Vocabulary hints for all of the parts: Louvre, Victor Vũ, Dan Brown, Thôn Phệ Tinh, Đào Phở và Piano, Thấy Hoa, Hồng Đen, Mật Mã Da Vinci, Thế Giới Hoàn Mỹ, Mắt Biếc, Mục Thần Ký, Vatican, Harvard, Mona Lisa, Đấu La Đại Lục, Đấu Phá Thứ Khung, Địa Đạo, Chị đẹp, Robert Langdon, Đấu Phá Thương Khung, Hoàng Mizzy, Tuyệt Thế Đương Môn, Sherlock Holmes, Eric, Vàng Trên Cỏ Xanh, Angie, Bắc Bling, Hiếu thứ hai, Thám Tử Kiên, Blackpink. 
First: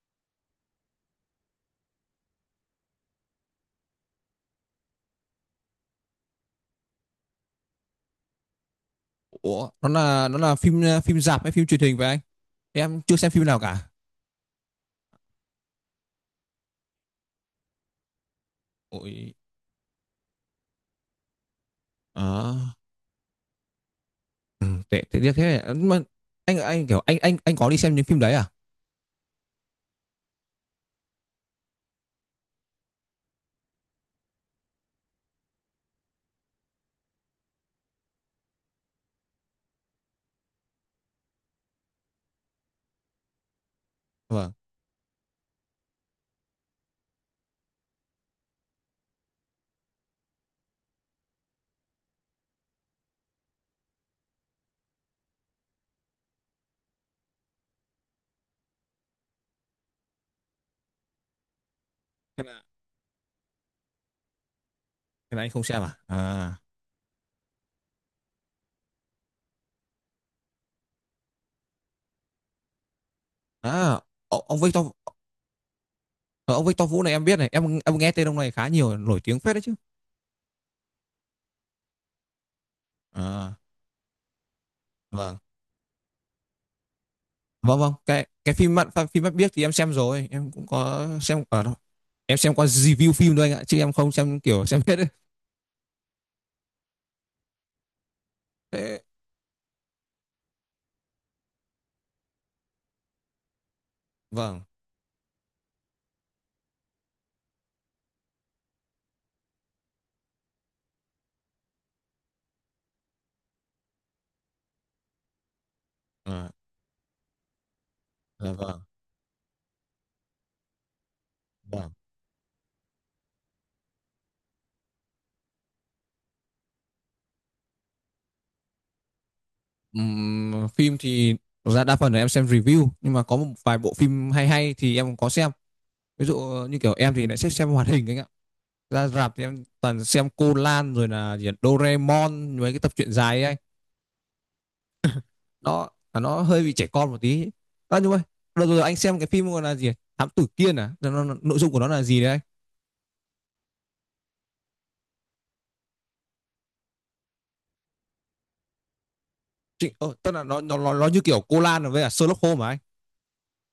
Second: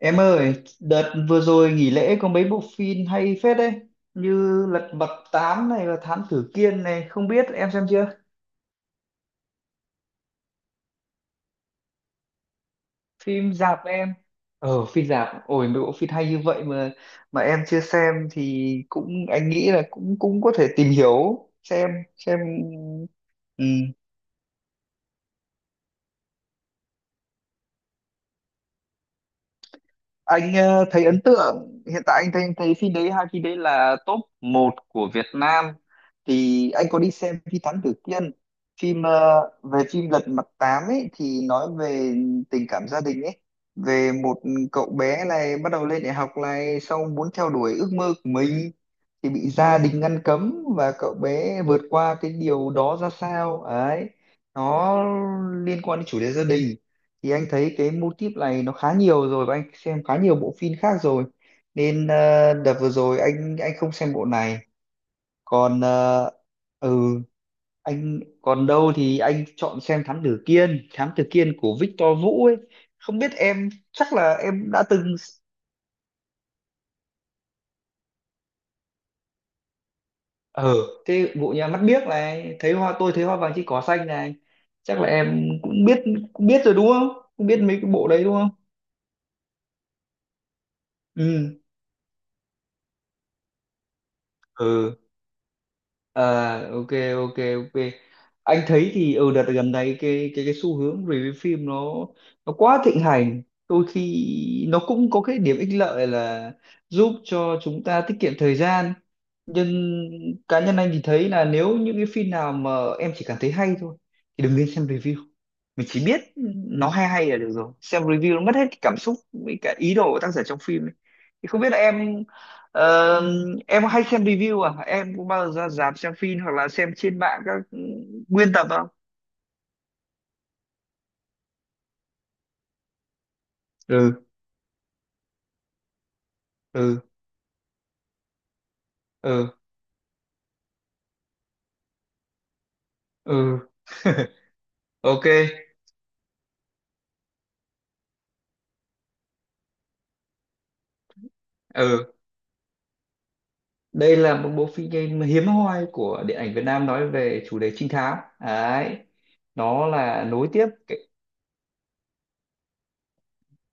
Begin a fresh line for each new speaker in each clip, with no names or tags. Em ơi, đợt vừa rồi nghỉ lễ có mấy bộ phim hay phết đấy, như Lật Mặt tám này và Thám Tử Kiên này, không biết em xem chưa?
Ủa, nó là phim phim rạp hay phim truyền hình vậy anh? Em chưa xem phim
Phim
nào
rạp
cả.
em. Ờ, phim rạp, ôi mấy bộ phim hay như vậy mà em chưa xem thì cũng
Ôi,
anh nghĩ là cũng cũng có thể tìm hiểu xem
à,
ừ.
ừ, tệ tệ tiếc thế. Ừ, mà anh kiểu anh có đi xem những phim đấy à?
Anh thấy ấn tượng, hiện tại anh thấy thấy phim đấy, hai phim đấy là top một của Việt Nam, thì anh có đi xem phim Thám Tử Kiên. Phim về phim Lật Mặt Tám ấy thì nói về tình cảm gia đình ấy, về một
Vâng.
cậu bé này bắt đầu lên đại học này, xong muốn theo đuổi ước mơ của mình thì bị gia đình ngăn cấm, và cậu bé vượt qua cái điều đó ra sao ấy, nó liên quan đến chủ đề gia đình. Thì anh thấy cái mô típ này nó khá nhiều rồi, và anh xem khá nhiều bộ phim khác rồi, nên
Thế là
đợt vừa rồi anh không xem bộ này.
thế là anh không
Còn
xem à? À.
ừ, anh còn đâu thì anh chọn xem Thám Tử Kiên, Thám Tử Kiên của Victor Vũ ấy, không biết em,
À,
chắc là
ô- ông
em đã
Victor
từng
ờ, ông Victor Vũ này em biết này, em nghe tên ông này khá nhiều, nổi tiếng phết đấy chứ.
ở cái bộ nhà mắt biếc này, thấy hoa, tôi thấy hoa vàng
À,
trên cỏ xanh này, chắc là
vâng.
em cũng biết, cũng biết rồi đúng không, cũng biết
Vâng,
mấy cái
vâng,
bộ đấy
cái
đúng không.
cái phim mắt biếc thì em xem rồi, em cũng có xem
Ừ.
ở đâu. Em xem qua review phim thôi anh ạ, chứ em không xem kiểu xem hết
Ừ.
đấy.
À, ok ok ok, anh thấy
Thế-
thì ở đợt gần đây cái cái xu hướng review phim nó quá thịnh hành. Đôi
Vâng.
khi nó cũng có cái điểm ích lợi là giúp cho chúng ta tiết kiệm thời gian, nhưng cá nhân anh thì thấy là nếu những cái phim nào mà em chỉ cảm thấy hay thôi thì đừng nên xem review, mình chỉ biết
À,
nó hay hay là được rồi, xem review nó
dạ
mất hết cái
vâng.
cảm xúc với cả ý đồ của tác giả trong phim ấy. Thì không biết là
Vâng.
em, ờ, em có hay xem review à, em có bao giờ ra rạp xem phim hoặc là xem trên mạng các nguyên tập không.
Phim thì thực ra đa phần là em xem review, nhưng mà có một vài bộ
Ừ.
phim hay hay thì em cũng có xem. Ví dụ như kiểu
Ừ.
em thì lại thích xem hoạt hình anh ạ, ra rạp thì
Ừ.
em toàn xem Cô Lan rồi là gì ạ, Doraemon, mấy cái tập truyện dài ấy anh.
Ừ. Ok.
Nó hơi bị trẻ con một tí, à, nhưng mà đợt rồi anh xem cái phim gọi là gì ạ? Thám Tử Kiên, à nội dung của nó là
Ừ,
gì đấy anh?
đây là một bộ phim game hiếm hoi của điện ảnh Việt Nam nói về chủ đề trinh thám đấy, nó
Chị,
là
tức là
nối
nó,
tiếp.
nó nó nó như kiểu Cô Lan với cả Sherlock Holmes mà anh.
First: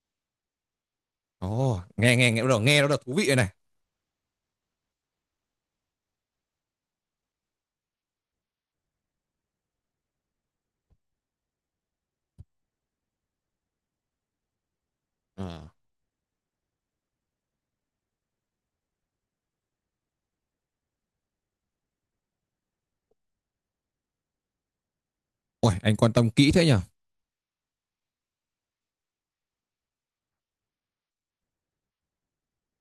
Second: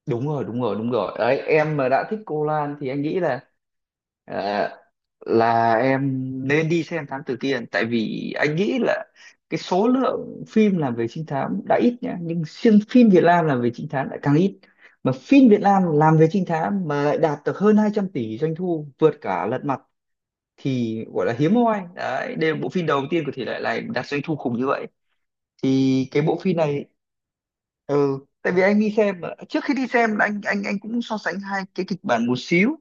Đúng rồi, đúng rồi, đúng rồi đấy, em
Ồ,
mà đã
nghe
thích
nghe nghe
cô
bắt đầu
Lan
nghe nó
thì anh
được, thú
nghĩ
vị rồi
là,
này.
ờ, là em nên đi xem Thám Tử Kiên, tại vì anh nghĩ là cái số lượng phim làm về trinh thám đã ít nhá, nhưng riêng phim Việt Nam làm về trinh thám lại càng ít, mà phim Việt
Ờ.
Nam làm về trinh thám mà lại đạt được hơn 200 tỷ doanh thu, vượt cả Lật Mặt, thì gọi là hiếm hoi đấy, đây là bộ phim đầu tiên của thể loại này đạt doanh thu khủng như vậy.
Ôi, anh
Thì
quan
cái
tâm
bộ
kỹ
phim
thế nhỉ.
này, ừ, tại vì anh đi xem mà. Trước khi đi xem là anh cũng so sánh hai cái kịch bản một xíu,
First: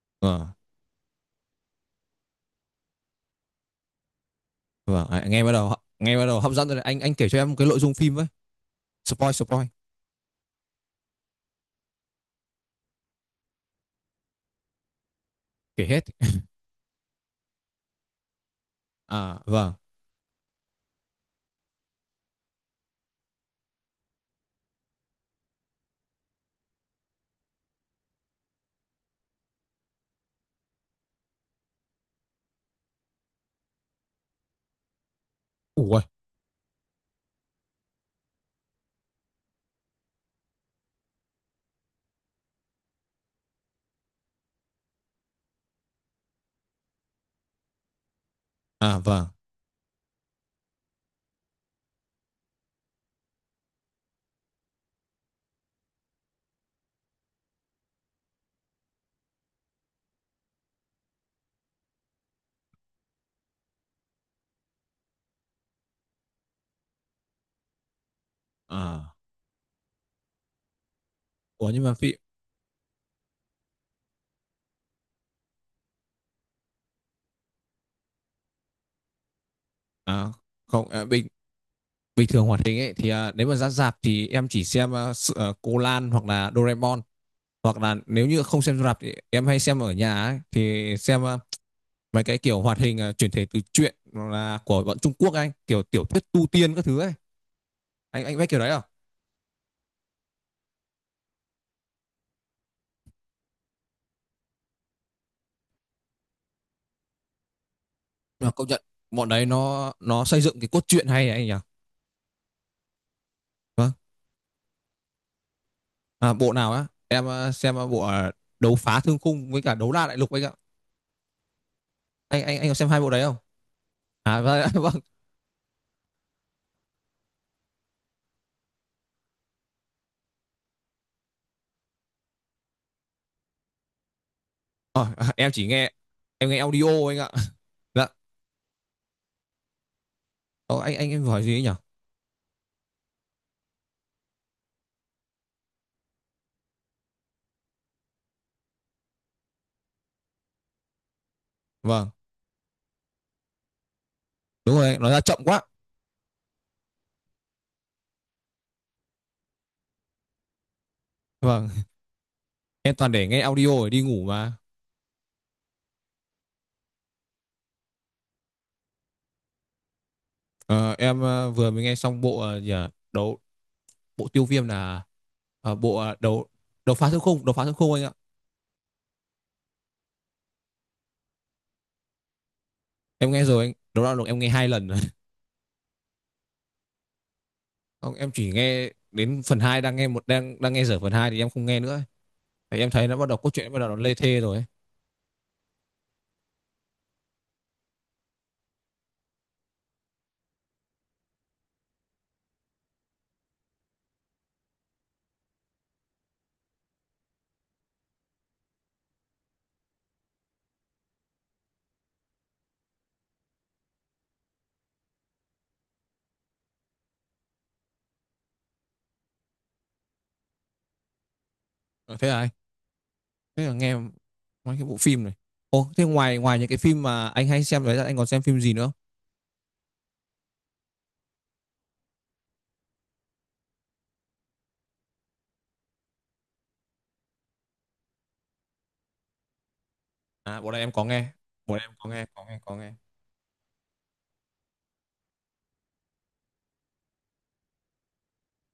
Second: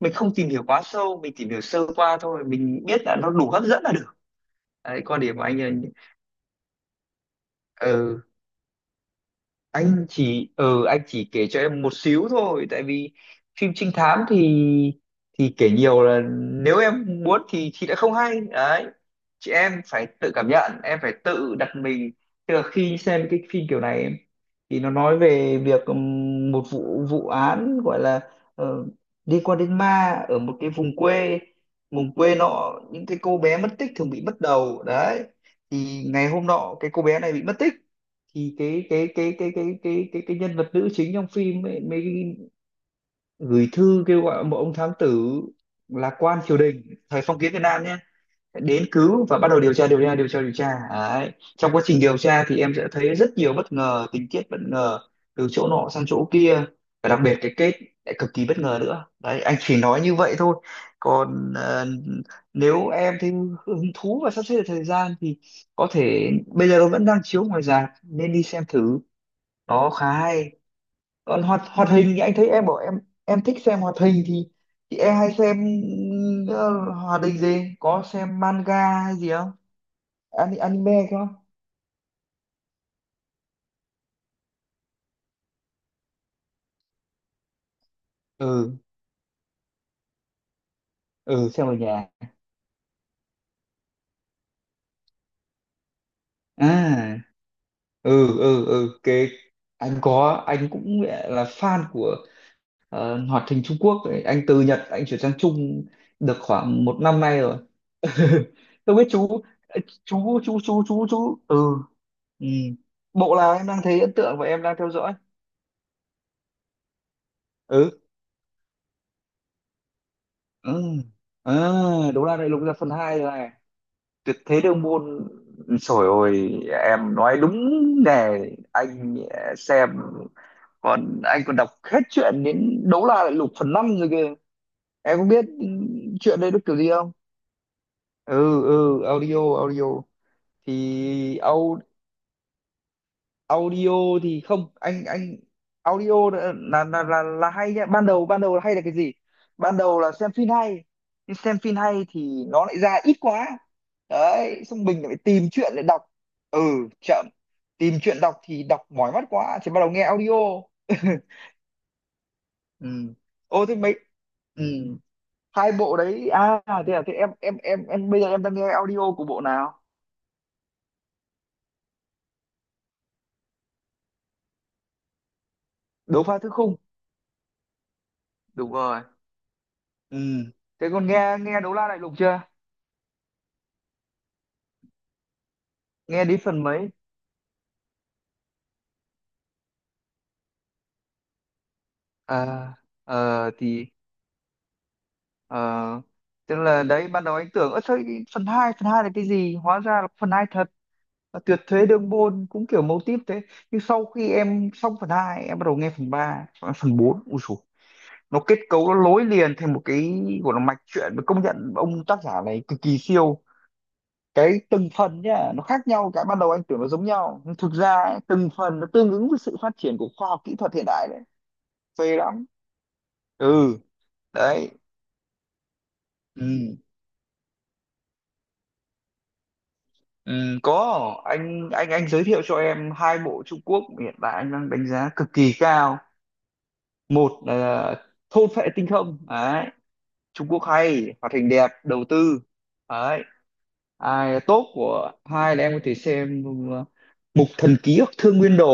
mình không tìm
Ờ.
hiểu quá sâu, mình tìm hiểu sơ qua thôi, mình biết là nó đủ hấp dẫn là được. Đấy
Vâng,
quan
à,
điểm của anh là,
nghe bắt đầu hấp dẫn rồi đấy. Anh kể cho em cái nội dung phim
ừ,
với. Spoil spoil,
anh chỉ, ừ, anh chỉ kể cho em một xíu thôi, tại vì phim trinh thám thì kể
kể
nhiều
hết.
là, nếu em muốn thì đã không hay đấy.
À
Chị
vâng.
em phải tự cảm nhận, em phải tự đặt mình, tức là khi xem cái phim kiểu này ấy, thì nó nói về việc một vụ vụ án gọi là ờ, liên quan đến ma ở một cái vùng quê, vùng quê nọ những cái cô bé mất tích thường bị mất đầu đấy,
Ủa.
thì ngày hôm nọ cái cô bé này bị mất tích, thì cái nhân vật nữ chính trong phim ấy, mới gửi thư kêu gọi một ông thám tử, là quan triều đình thời phong kiến Việt Nam nhé, đến
À
cứu
vâng.
và bắt đầu điều tra. Đấy. Trong quá trình điều tra thì em sẽ thấy rất nhiều bất ngờ, tình tiết bất ngờ từ chỗ nọ sang chỗ kia, và đặc biệt cái kết lại cực kỳ bất ngờ nữa đấy, anh chỉ nói như vậy thôi. Còn nếu em thấy hứng thú và sắp xếp được thời gian thì có thể, bây giờ nó vẫn đang chiếu ngoài rạp nên đi xem thử,
À
đó khá hay. Còn hoạt
ủa, nhưng
hoạt
mà
hình
phim,
thì anh thấy em bảo em thích xem hoạt hình thì em hay xem, hoạt hình gì, có xem manga hay gì không,
à
Ani-
không, à,
anime
bình
không.
bình thường hoạt hình ấy thì, nếu mà ra rạp thì em chỉ xem, Cô Lan hoặc là Doraemon, hoặc là nếu như không
Ừ.
xem rạp thì em hay xem ở nhà ấy, thì xem
Ừ, xem ở nhà
mấy cái kiểu hoạt hình, chuyển thể từ truyện, hoặc là của bọn Trung Quốc anh, kiểu tiểu thuyết tu tiên các thứ ấy.
à.
Anh
Ừ
biết kiểu
ừ
đấy không?
ừ, cái anh có, anh cũng là fan của hoạt hình Trung Quốc ấy. Anh từ Nhật anh chuyển sang Trung được khoảng một năm nay rồi.
Mà công nhận
Tôi biết
bọn
chú,
đấy nó
chú
xây dựng
chú
cái
chú
cốt
chú
truyện hay ấy
chú
anh nhỉ?
ừ. Ừ. Bộ nào em đang
Vâng.
thấy ấn tượng và em đang theo dõi.
À, bộ nào á? Em xem
Ừ.
bộ đấu phá thương khung với cả đấu la đại lục anh ạ.
Ừ. À, đấu la
Anh
đại
anh
lục
anh có
ra
xem
phần
hai bộ
2
đấy
rồi
không?
này, tuyệt
À
thế
vâng,
đường
vâng.
môn, trời ơi em nói đúng nè. Anh, à, xem, còn anh còn đọc hết chuyện đến đấu la đại lục phần 5 rồi kìa,
Ờ,
em có biết
em chỉ nghe
chuyện
Em
đây
nghe
nó kiểu gì
audio
không.
anh ạ. Dạ.
Ừ ừ, audio audio,
Ờ, anh em
thì
hỏi gì ấy nhỉ?
audio audio thì không, anh audio là là hay nhá, ban đầu, ban đầu là hay là cái gì, ban đầu là xem phim hay, nhưng xem phim hay
Vâng.
thì nó lại ra ít quá đấy,
Đúng
xong
rồi,
mình
nói
lại
ra chậm
tìm
quá.
chuyện để đọc. Ừ, chậm, tìm chuyện đọc thì đọc mỏi mắt quá thì bắt đầu nghe audio.
Vâng,
Ừ.
em toàn để nghe
Ô
audio
thế
để
mấy,
đi ngủ mà.
ừ, hai bộ đấy à, thế à, thế em bây giờ em đang nghe audio của bộ nào.
Ờ, em vừa mới nghe xong bộ, ờ, gì à? Đấu bộ tiêu viêm, là bộ, ờ,
Đấu pha
đấu
thứ khung,
đấu phá thương khung anh ạ.
đúng rồi. Ừ, thế còn nghe, nghe đấu la đại lục chưa,
Em nghe rồi anh, đấu la lục em nghe hai lần rồi.
nghe đến phần mấy.
Không, em chỉ nghe đến phần hai, đang nghe một, đang đang nghe dở phần 2 thì em không nghe nữa.
À,
Thì em thấy nó bắt đầu, cốt truyện bắt
thì,
đầu nó lê thê rồi ấy.
ờ, tức là đấy ban đầu anh tưởng ớt sao cái phần hai, phần 2 là cái gì, hóa ra là phần 2 thật, và tuyệt thế đương môn cũng kiểu mâu típ thế, nhưng sau khi em xong phần hai, em bắt đầu nghe phần 3, phần bốn, ui dồi, nó kết cấu nó nối liền thành một cái gọi là mạch truyện, và công nhận ông tác giả này cực kỳ siêu, cái từng phần nhá nó khác nhau. Cái ban đầu anh tưởng nó giống nhau nhưng thực ra ấy, từng phần nó tương ứng với sự phát triển của khoa học kỹ thuật hiện đại đấy,
Ờ.
phê lắm.
Thế là
Ừ.
nghe
Đấy.
mấy cái bộ phim này. Ồ, thế ngoài ngoài những cái
Ừ.
phim mà anh hay xem đấy ra, anh còn xem phim gì nữa không?
Ừ, có, anh giới thiệu cho em hai bộ Trung Quốc hiện tại anh đang đánh giá cực kỳ cao. Một là thôn phệ tinh không đấy, Trung
À,
Quốc
bộ này em có
hay,
nghe.
hoạt hình đẹp,
Bộ này em
đầu
có nghe,
tư.
có nghe, có nghe.
Đấy ai tốt của, hai là em có thể xem uh, Mục Thần Ký hoặc Thương Nguyên Đồ,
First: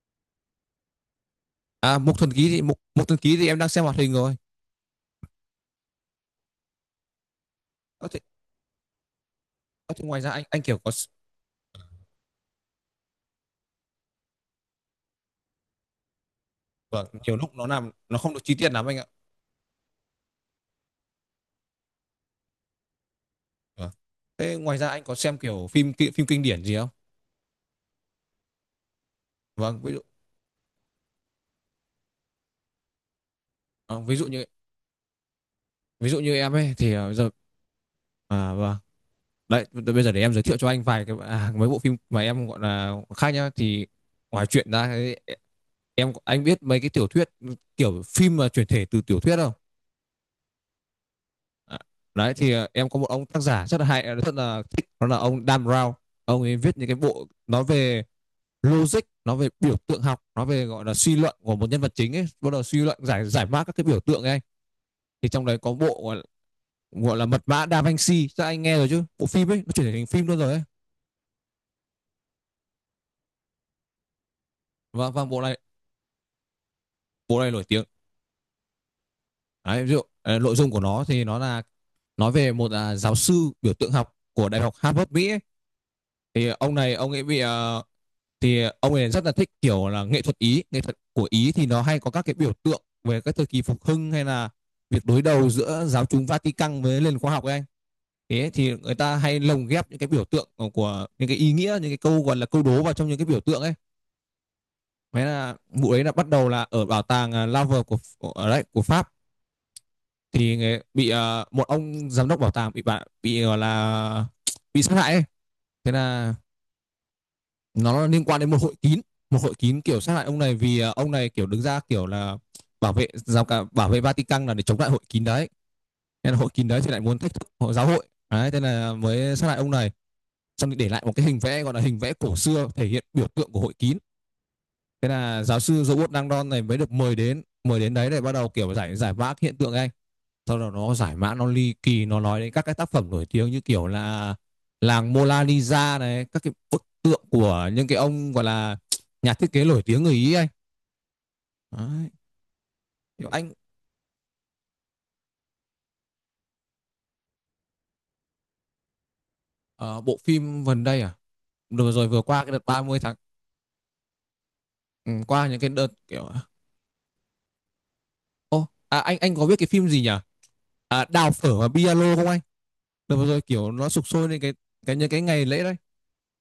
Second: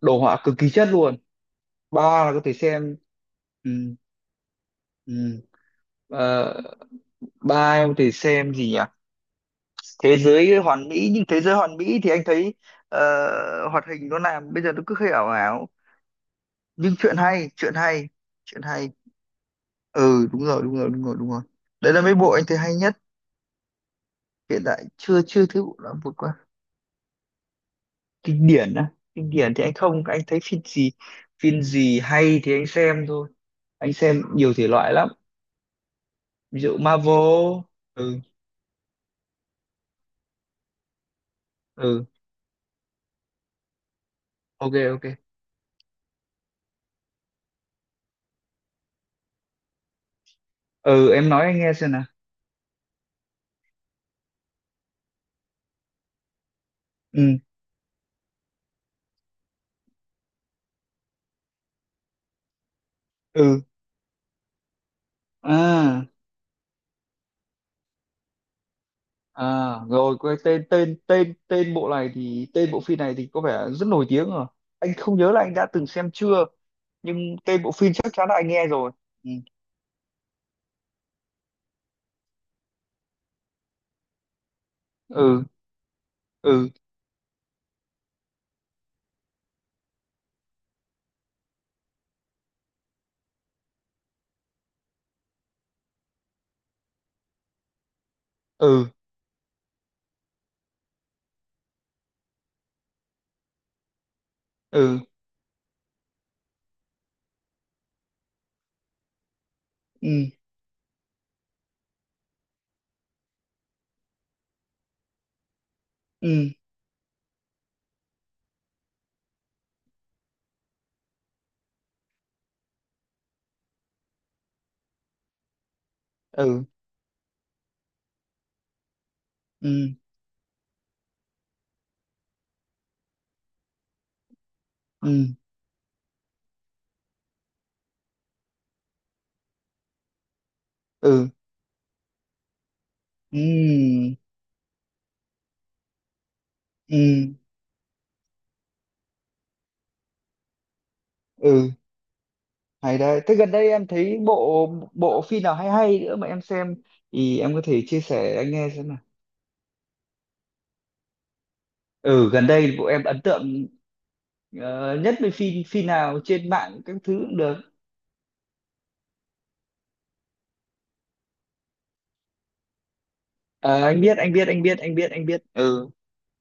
đồ họa cực kỳ chất luôn.
À, Mục
Ba
Thần
là có
Ký
thể
thì
xem,
Mục Thần Ký thì em đang
ừ,
xem hoạt hình rồi.
ừ, ờ, ba em có
Ờ,
thể
thế,
xem gì nhỉ,
ờ, Thế
Thế
ngoài ra anh
giới
anh kiểu
hoàn
có s-.
mỹ, nhưng thế giới hoàn mỹ thì anh thấy ờ, hoạt hình nó làm bây giờ nó cứ hơi ảo ảo, nhưng
Vâng,
chuyện
nhiều
hay,
lúc nó
chuyện
làm
hay,
nó không được chi
chuyện
tiết lắm
hay.
anh ạ.
Ừ, đúng rồi đúng rồi đúng rồi đúng rồi, đấy là mấy bộ anh thấy hay nhất
Vâng. Thế
hiện
ngoài
tại,
ra anh có
chưa
xem
chưa thấy
kiểu
bộ nào vượt
phim
qua.
kinh điển gì không?
Kinh điển á, kinh điển thì anh
Vâng, ví dụ
không, anh thấy phim gì, phim gì hay thì anh xem thôi, anh
ờ, ví
xem
dụ như
nhiều thể loại lắm,
ví dụ như em
ví
ấy
dụ
thì, giờ,
Marvel. Ừ.
à vâng. Đấy, bây giờ để em giới thiệu cho anh vài cái, mấy bộ phim
Ừ,
mà em gọi là khác nhá, thì ngoài chuyện
ok
ra
ok.
ấy, anh biết mấy cái tiểu thuyết, kiểu phim mà chuyển thể từ tiểu thuyết không?
Ừ, em nói anh nghe
À,
xem nào.
đấy thì, em có một ông tác giả rất là hay, rất là thích, đó là ông Dan Brown. Ông ấy viết những cái
Ừ.
bộ nói về logic, nói về biểu tượng học, nói về gọi là suy luận của một nhân vật chính ấy, bắt đầu suy luận giải giải
Ừ.
mã các cái biểu tượng ấy anh. Thì trong đấy có bộ
À.
gọi là mật mã Da Vinci, chắc anh nghe rồi chứ? Bộ phim ấy nó
À
chuyển thể thành
rồi,
phim
quên
luôn rồi ấy.
tên, tên bộ này, thì tên bộ phim này thì có vẻ rất nổi tiếng rồi, anh
Và,
không
và
nhớ là anh đã từng xem chưa, nhưng
bộ này nổi
tên bộ
tiếng.
phim chắc chắn là anh nghe rồi. Ừ.
Đấy, ví dụ nội dung của nó thì nó là nói về một, giáo sư biểu tượng học của Đại học Harvard Mỹ ấy.
Ừ.
Thì ông này ông ấy bị ờ, Thì ông ấy rất là thích kiểu là nghệ thuật Ý, nghệ thuật của Ý thì nó hay có các cái biểu tượng về các thời kỳ phục hưng, hay là việc đối đầu giữa giáo chúng Vatican với nền khoa học ấy anh. Thế thì
Ừ.
người ta hay lồng ghép những cái biểu tượng của những cái ý nghĩa, những cái câu gọi là câu đố vào trong những cái biểu tượng ấy.
Ừ.
Thế là vụ ấy là bắt đầu là ở bảo tàng, Louvre của, ở đấy của Pháp,
Ừ.
thì bị, một ông giám đốc bảo tàng bị bạn bị gọi là bị sát hại ấy. Thế là
Ừ.
nó liên quan đến một hội kín, kiểu sát hại ông này vì, ông này kiểu đứng ra kiểu là bảo vệ Vatican, là để chống lại hội kín đấy, nên là hội
Ừ.
kín đấy thì lại muốn thách thức giáo hội đấy, thế là mới sát hại ông
Ừ.
này. Xong thì để lại một cái hình vẽ gọi là hình vẽ cổ xưa thể hiện biểu tượng của hội kín, thế
Ừ.
là giáo sư Robert Langdon này mới được mời đến, đấy để bắt đầu kiểu giải giải mã hiện tượng ấy. Sau đó nó giải
Ừ.
mã nó ly kỳ, nó nói đến các cái tác phẩm nổi
Ừ.
tiếng như kiểu
Ừ.
là làng Mona Lisa này, các cái bức tượng
Ừ.
của những cái ông gọi là, nhà thiết kế nổi tiếng người Ý anh.
Ừ.
Đấy.
Hay đấy, thế gần
Anh,
đây em thấy bộ, bộ phim nào hay hay nữa mà em xem thì em có thể chia sẻ anh nghe xem nào.
ở bộ phim gần đây à, rồi rồi, vừa
Ừ,
qua
gần
cái đợt
đây
ba
bộ
mươi
em
tháng,
ấn tượng
ừ,
nhất với
qua những
phim,
cái
phim
đợt
nào
kiểu,
trên mạng các thứ cũng được.
ô à, anh có biết cái phim gì nhỉ, à, đào phở và piano không anh, rồi rồi kiểu
Ờ,
nó
anh
sục
biết,
sôi
anh
lên
biết
cái,
anh biết anh
những
biết
cái
anh biết,
ngày lễ đấy.
ừ.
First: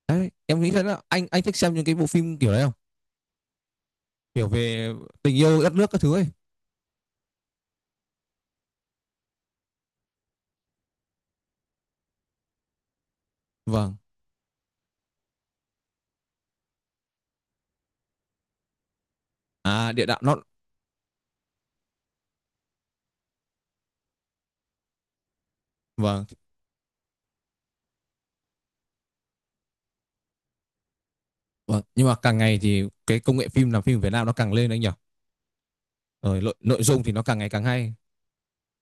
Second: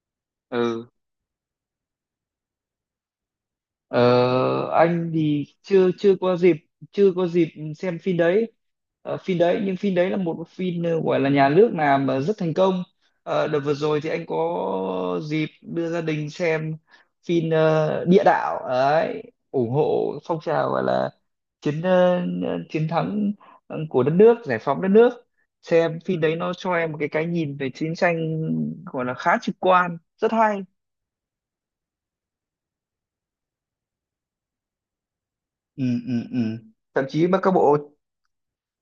Đấy em nghĩ, thế
Ừ.
là anh thích xem những cái bộ phim kiểu đấy không, kiểu
Ờ,
về
anh
tình
thì
yêu đất nước
chưa
các thứ
chưa
ấy.
có dịp, chưa có dịp xem phim đấy. Ờ, phim đấy, nhưng phim đấy là một phim gọi là nhà nước làm mà rất thành công. Ờ, đợt vừa
Vâng,
rồi thì anh có dịp đưa gia đình xem phim, Địa Đạo ấy, ủng
à, địa
hộ
đạo nó.
phong trào gọi là chiến, ờ, chiến thắng của đất nước, giải phóng đất nước. Xem phim
Vâng,
đấy nó cho em một cái nhìn về chiến tranh gọi là khá trực quan, rất hay.
vâng. Nhưng mà càng ngày thì cái công nghệ phim, làm phim Việt Nam nó càng lên anh nhỉ?
Ừ ừ ừ,
Rồi nội, nội dung
thậm
thì nó
chí
càng
mà
ngày
các
càng
bộ,
hay.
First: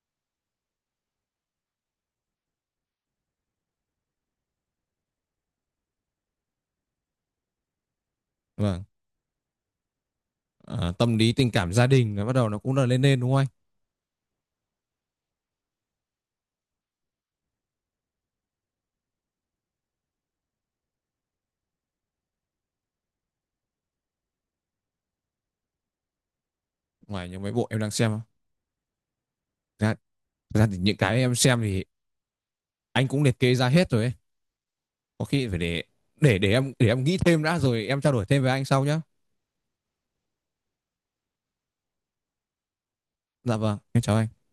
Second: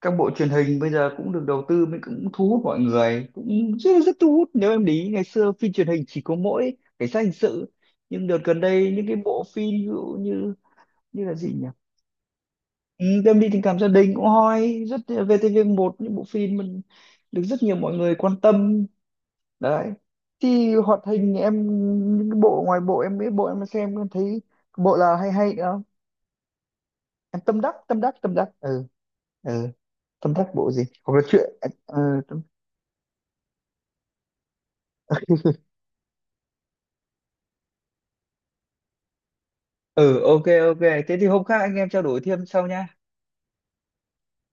các bộ truyền hình bây giờ cũng được đầu tư mới, cũng thu hút mọi người, cũng rất rất thu hút, nếu em để ý ngày xưa phim truyền hình chỉ có mỗi cảnh sát hình sự, nhưng đợt gần
Vâng.
đây những cái bộ phim ví dụ như,
À, tâm
như
lý
là
tình
gì nhỉ,
cảm gia đình nó bắt đầu nó cũng là lên
ừ,
lên đúng không
đêm
anh?
đi tình cảm gia đình cũng hoi rất, VTV1 những bộ phim mình được rất nhiều mọi người quan tâm. Đấy, thì hoạt hình em, những cái bộ ngoài bộ em, mấy bộ em xem em thấy bộ là hay hay nữa,
Ngoài
em
những mấy
tâm
bộ
đắc
em đang
tâm
xem
đắc
á,
tâm đắc, ừ. Ừ.
ra,
Tâm đắc
ra
bộ
thì
gì
những
hoặc
cái
là
em
chuyện
xem thì
tâm...
anh cũng liệt kê ra hết rồi ấy. Có khi phải để, em, em nghĩ thêm đã rồi em trao đổi thêm với anh sau nhá.
Ừ, ok ok, thế thì hôm khác anh em trao đổi thêm sau nhá.
Dạ vâng, em chào anh.